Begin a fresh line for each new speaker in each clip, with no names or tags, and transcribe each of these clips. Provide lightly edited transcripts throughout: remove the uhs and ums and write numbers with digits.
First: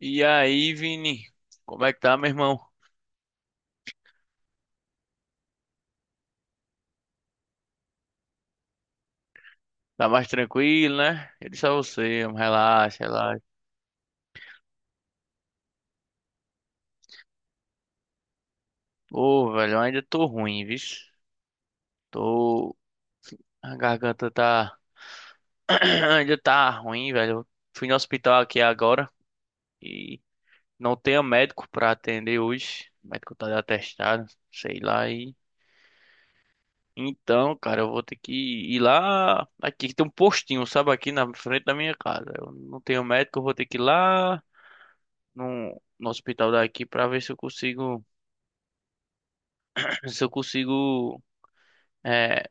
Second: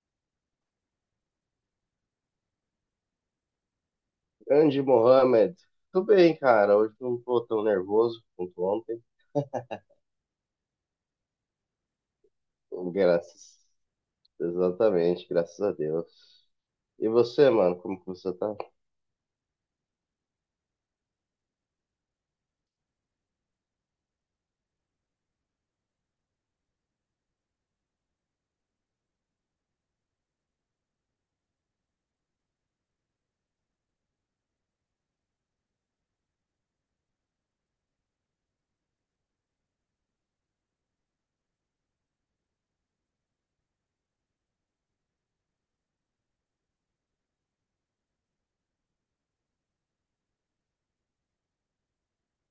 E aí, Vini? Como é que tá, meu irmão?
Andy Mohamed, tudo bem, cara? Hoje não tô tão nervoso quanto ontem.
Tá mais tranquilo, né? Eu disse a você, relaxa, relaxa.
Graças, exatamente, graças a Deus. E você, mano, como que você tá?
Pô, velho, eu ainda tô ruim, viu? Tô. A garganta tá. Ainda tá ruim, velho. Eu fui no hospital aqui agora e não tenho médico pra atender hoje. O médico tá de atestado, sei lá. E... Então, cara, eu vou ter que ir lá. Aqui tem um postinho, sabe? Aqui na frente da minha casa. Eu não tenho médico, eu vou ter que ir lá no hospital daqui para ver se eu consigo, se eu consigo, é,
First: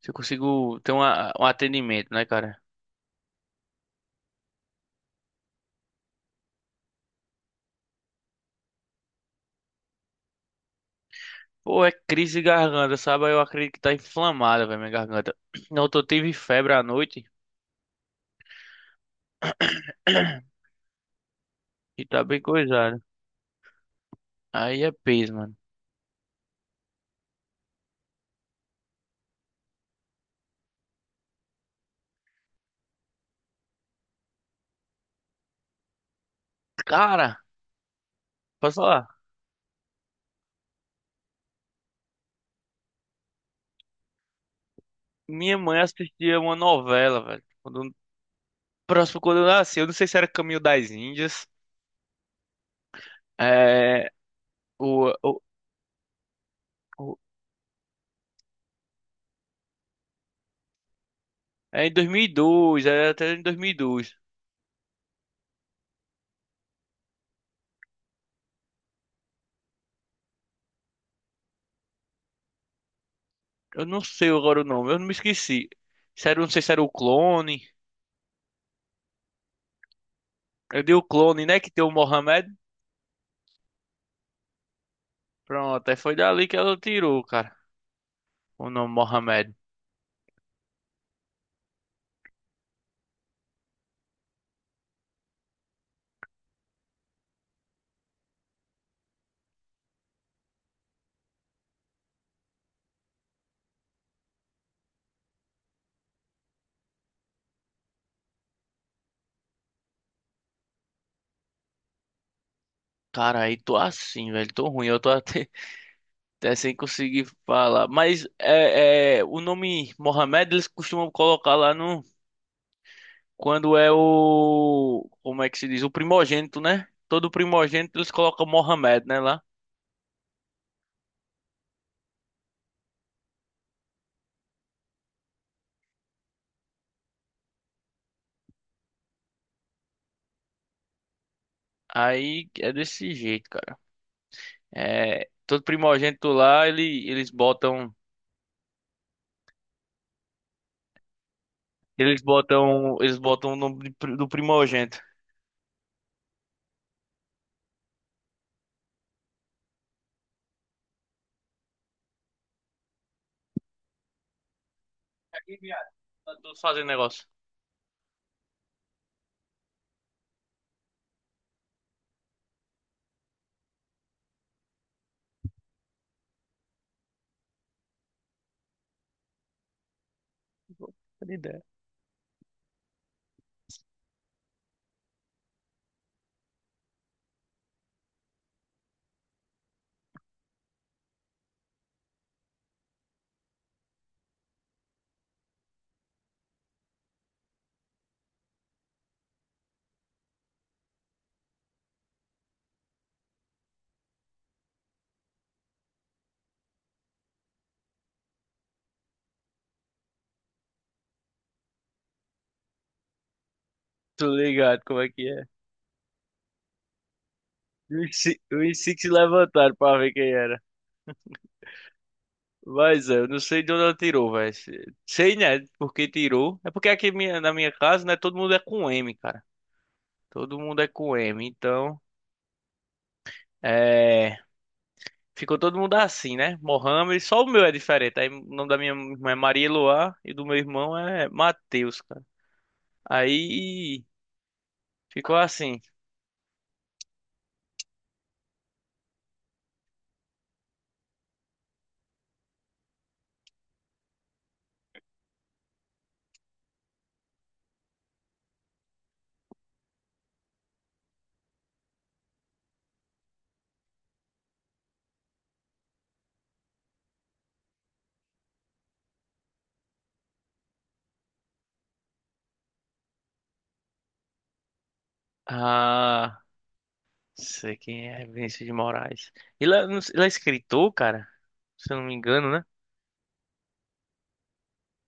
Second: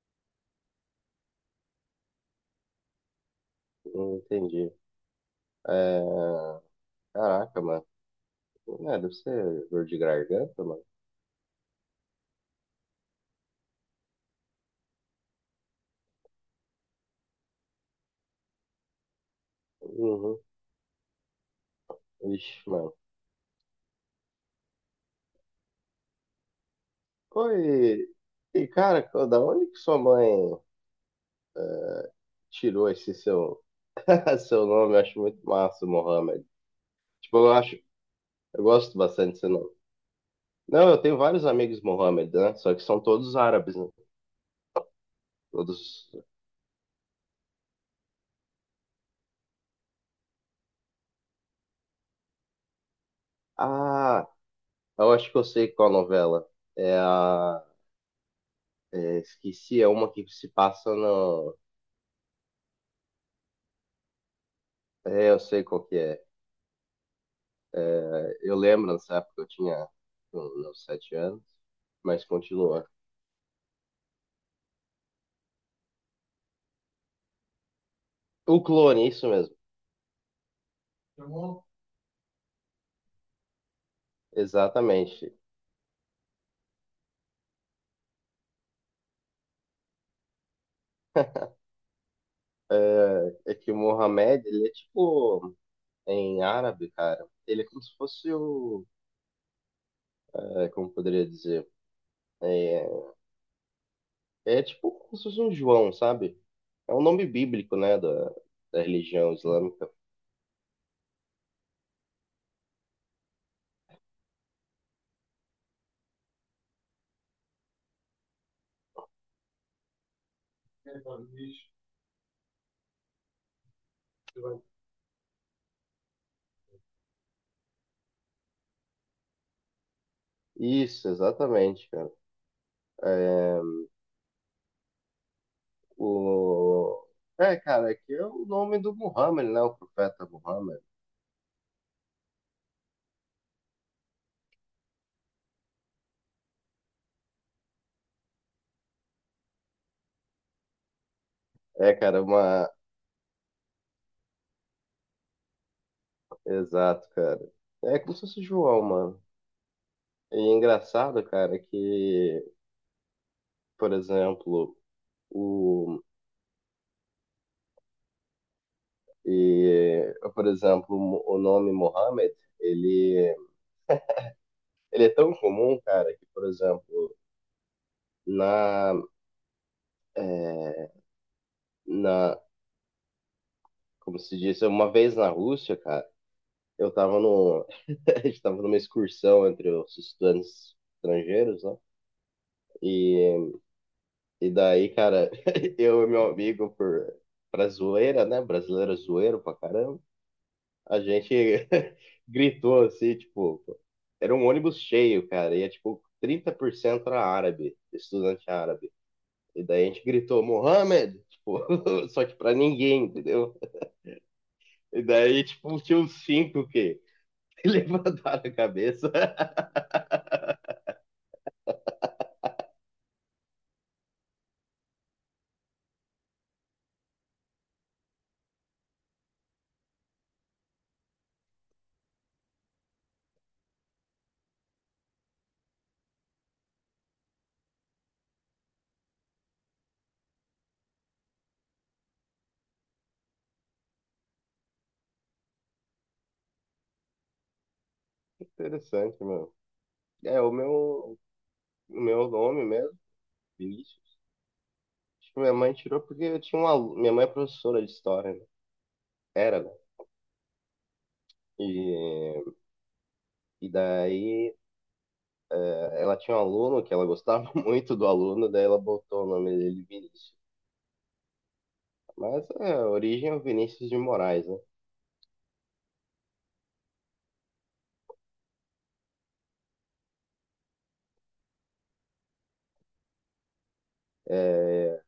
se eu consigo ter um atendimento, né, cara?
Não entendi. É... Caraca, mano. É, deve ser dor de garganta, mano.
Pô, é crise de garganta, sabe? Eu acredito que tá inflamada, velho, minha garganta. Não, eu tive febre à noite
Uhum.
e tá bem
Ixi, mano.
coisado. Aí é peso, mano.
Pô, e, cara, da onde que sua mãe é, tirou esse seu, seu nome? Eu acho muito massa, Mohamed. Tipo,
Cara,
eu acho, eu
posso
gosto
falar?
bastante desse nome. Não, eu tenho vários amigos Mohammed, né? Só que são todos árabes, né?
Minha mãe
Todos.
assistia uma novela, velho. Quando, próximo quando eu nasci, eu não sei se era Caminho das Índias. É,
Ah,
o,
eu acho que
o,
eu sei qual novela. É
o-
a. Esqueci, é uma que se passa no.
é em 2002, era até em 2002.
É, eu sei qual que é. É, eu lembro nessa época eu tinha uns 7 anos, mas continua.
Eu não sei agora o nome, eu não me esqueci. Se era, um, não sei se era o clone.
O clone, isso mesmo.
Eu dei o clone, né? Que tem o Mohamed.
Exatamente.
Pronto, aí foi dali que ela tirou, cara. O nome Mohamed.
É que o Mohamed, ele é tipo, em árabe, cara, ele é como se fosse o, como poderia dizer, É, tipo como se fosse um João, sabe? É um nome bíblico, né, da, da religião islâmica.
Cara, aí tô assim, velho. Tô ruim, eu tô até, até sem conseguir falar. Mas o nome Mohamed eles costumam colocar lá no. Quando é o. Como é que se diz? O primogênito, né? Todo primogênito eles colocam Mohamed, né? Lá.
Isso, exatamente, cara. É, o... É, cara, é que é o nome do Muhammad, né, o profeta Muhammad.
Aí é desse jeito, cara. É, todo primogênito lá, ele, eles botam.
É,
Eles
cara, uma...
botam, eles botam o nome de do primogênito.
Exato, cara. É como se fosse João, mano. E é engraçado, cara, que, por exemplo,
Aqui, viado.
o...
Tá todos fazendo negócio.
E, por exemplo, o nome Muhammad, ele, ele é tão comum, cara, que, por exemplo, na, é,
Pô, que ideia.
na, como se diz, uma vez na Rússia, cara, eu tava no, a gente tava numa excursão entre os estudantes estrangeiros, né? E, e daí, cara, eu e meu amigo, pra zoeira, né? Brasileiro é zoeiro pra caramba, a gente gritou assim, tipo, era um ônibus cheio, cara, e é tipo 30% era árabe, estudante árabe. E daí a gente gritou, Mohamed! Tipo, só que pra ninguém, entendeu?
Tô ligado como
E
é que
daí,
é.
tipo, tinha uns cinco que
E
levantaram a
os cinco se
cabeça.
levantaram pra ver quem era. Mas é, eu não sei de onde ela tirou, velho. Sei, né? Porque tirou. É porque aqui na minha casa, né? Todo mundo é com M, cara. Todo mundo é com M. Então, é. Ficou todo mundo assim, né? Mohamed, só o meu é diferente. Aí o nome da minha irmã é Maria Eloá e do meu irmão é Matheus, cara. Aí ficou assim.
Interessante, mano. É, o meu nome mesmo, Vinícius. Tipo, minha mãe tirou porque eu tinha Minha mãe é professora de história, né? Era, né? E, e daí ela tinha um aluno que ela gostava muito do aluno, daí ela botou o nome dele Vinícius. Mas é, a origem é o Vinícius de Moraes, né?
Ah, sei quem é Vinícius de Moraes. Ele é, não sei- ele é escritor, cara? Se eu não me engano, né?
Eh,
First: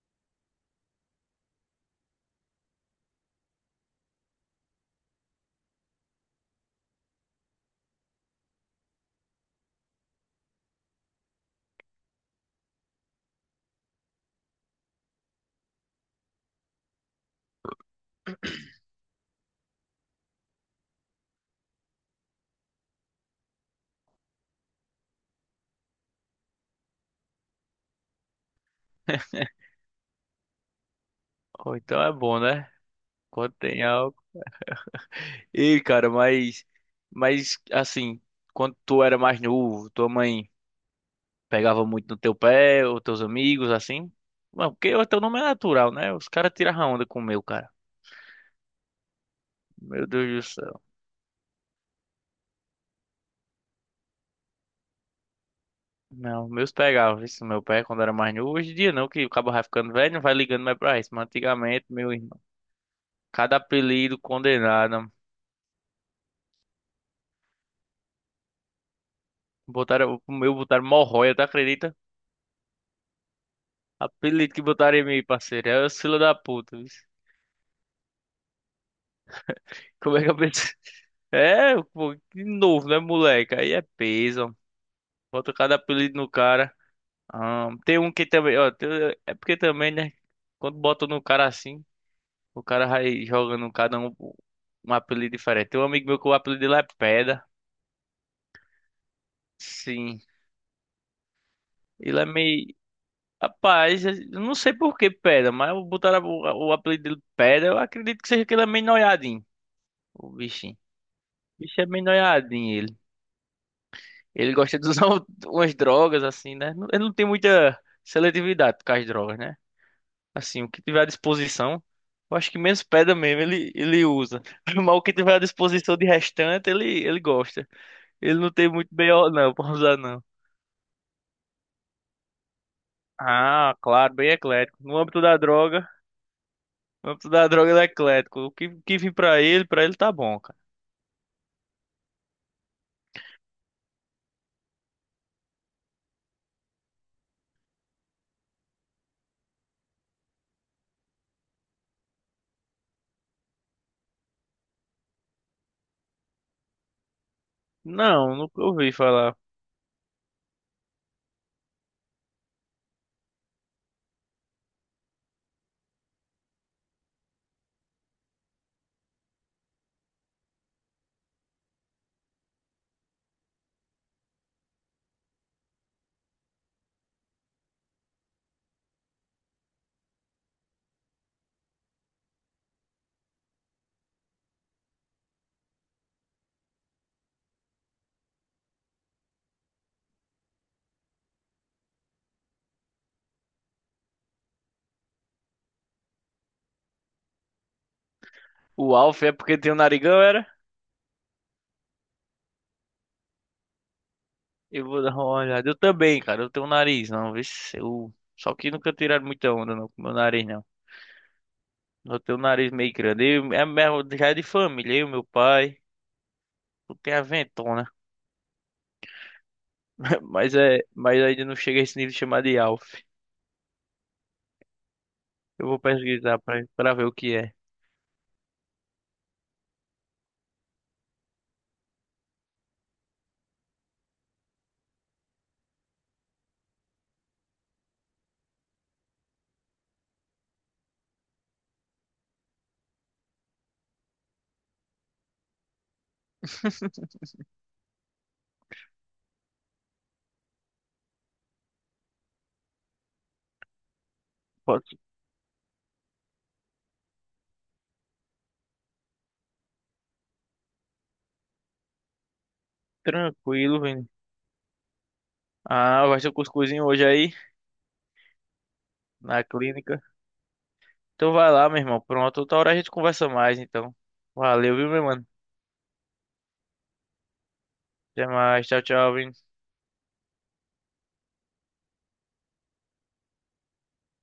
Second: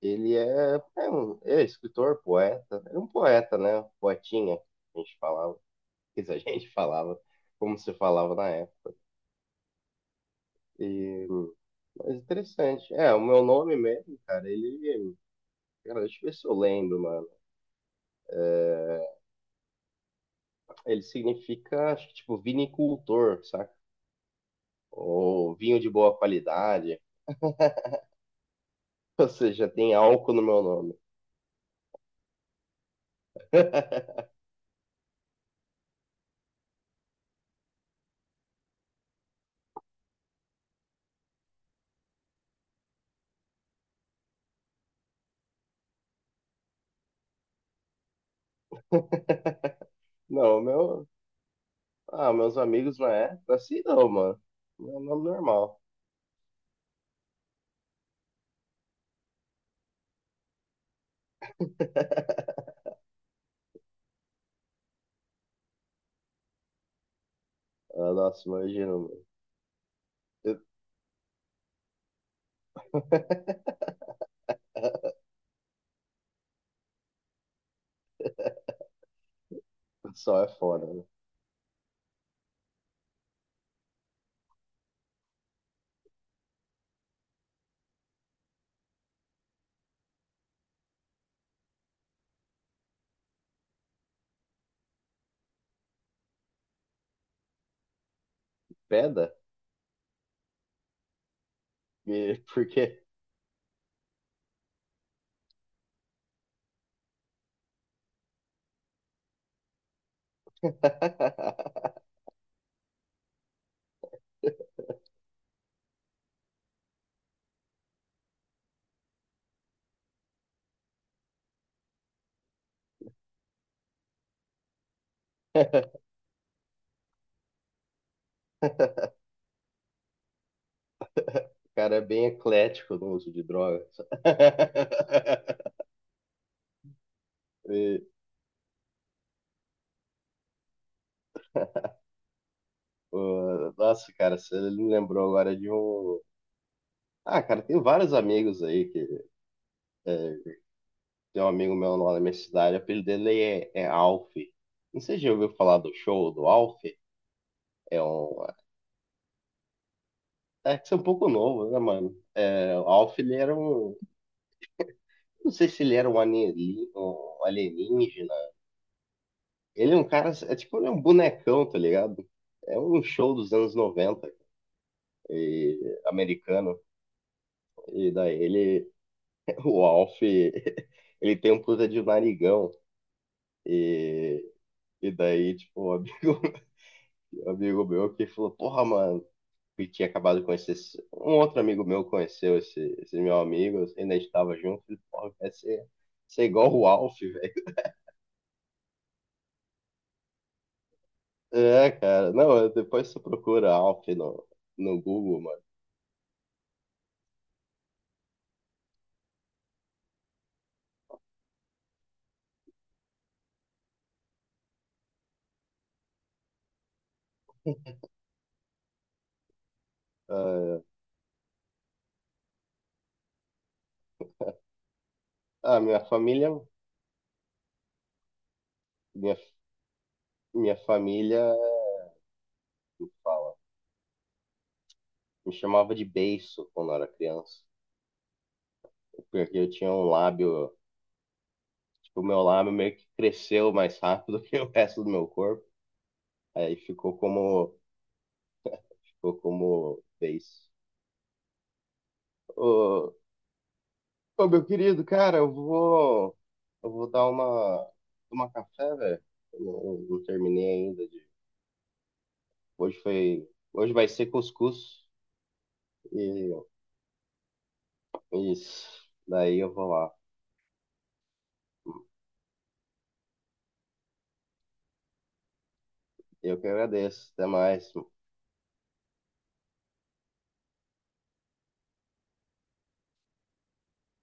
Ele é escritor, poeta. Era um poeta, né? Poetinha, que a gente falava. Quer dizer, a gente falava como se falava na época. E, mas interessante. É, o meu nome mesmo, cara, ele. Cara, deixa eu ver se eu lembro, mano. Ele significa, acho que, tipo, vinicultor, saca? Ou vinho de boa qualidade. Ou seja, tem álcool no meu nome.
Ou então é bom, né? Quando tem algo. E, cara, mas. Mas, assim, quando tu era mais novo, tua mãe pegava muito no teu pé, ou teus amigos, assim? Não, porque o teu nome é natural, né? Os caras tiravam onda com o meu, cara. Meu Deus do
Não, o
céu.
meu. Ah, meus amigos não é? Assim não, mano. Meu nome normal.
Não, meus pegavam isso no meu pé quando era mais novo. Hoje em dia não, que o cabo vai ficando velho, não vai ligando mais pra isso. Mas antigamente, meu irmão. Cada apelido condenado.
Ah, nossa, imagina, mano.
Botaram, o meu
Eu-
botaram Morroia, tu acredita? Apelido que botaram em mim, parceiro. É o fila da puta. Vixe. Como é que eu
Só é
pensei?
foda, né?
É, pô, de novo, né, moleque? Aí é peso. Bota cada apelido no cara. Ah, tem um que também, ó. É porque também, né? Quando bota no cara assim, o cara vai jogando cada um um apelido diferente. Tem um amigo meu que o apelido dele é Pedra.
Peda?
Sim. Ele é
Por
meio.
quê?
Rapaz, eu não sei por que Pedra, mas botaram o apelido dele de Pedra. Eu acredito que seja que ele é meio noiadinho, o bichinho. O bicho é meio noiadinho, ele. Ele gosta de usar umas drogas, assim, né? Ele não tem muita seletividade com as drogas, né? Assim, o que tiver à disposição, eu acho que menos Pedra mesmo ele usa. Mas o que tiver à disposição de restante, ele gosta. Ele não tem muito BO, não, pra usar, não.
cara é bem eclético no uso de
Ah,
drogas.
claro, bem eclético. No âmbito da droga. Vamos dar a droga do
E,
eclético. O que vim pra ele tá bom, cara.
pô, nossa, cara, você me lembrou agora de um. Ah, cara, tem vários amigos aí que. é, Tem um amigo meu lá na minha cidade, o apelido dele é Alf. Não sei se já ouviu falar do show do Alf. É
Não,
um.
nunca ouvi falar.
É que você é um pouco novo, né, mano? É, o Alf, ele era um. Não sei se ele era um alienígena. Ele é um cara. É tipo, ele é um bonecão, tá ligado? É um show dos anos 90. Americano. E daí ele, o Alf, ele tem um puta de narigão. E, e daí, tipo, um amigo, um amigo meu que falou, porra, mano, que tinha acabado de conhecer. Um outro amigo meu conheceu esse, meu amigo, ainda estava junto. Ele, falou, porra, quer ser igual o Alf, velho.
O Alf é porque tem um narigão, era?
É, cara, não, depois você procura Alf no,
Eu
no
vou dar uma
Google, mano.
olhada. Eu também, cara. Eu tenho um nariz, não. Vê se eu... Só que nunca tiraram muita onda não, com meu nariz, não. Eu tenho um nariz meio grande. Eu, é, mesmo- já é de família, eu, meu pai. Eu tenho a ventona. Mas, é, mas ainda não chega a esse nível de chamar de Alf. Eu
Ah,
vou
ah, minha
pesquisar
família,
pra ver o que é.
minha, minha família fala me chamava de beiço quando eu era criança, porque eu tinha um lábio, tipo, o meu lábio meio que cresceu mais rápido que o resto do meu corpo. Aí ficou como beiço. Ô, ô, meu
Pode ser
querido, cara, eu vou dar uma, tomar café, velho. Eu não terminei ainda de, hoje foi,
tranquilo,
hoje
velho.
vai ser cuscuz
Ah, vai ser o
e
cuscuzinho hoje aí,
isso.
na
Daí eu vou
clínica.
lá.
Então vai lá, meu irmão. Pronto, outra hora a gente conversa mais, então. Valeu, viu, meu mano?
Eu que agradeço. Até mais.
Até mais. Tchau, tchau. Vini.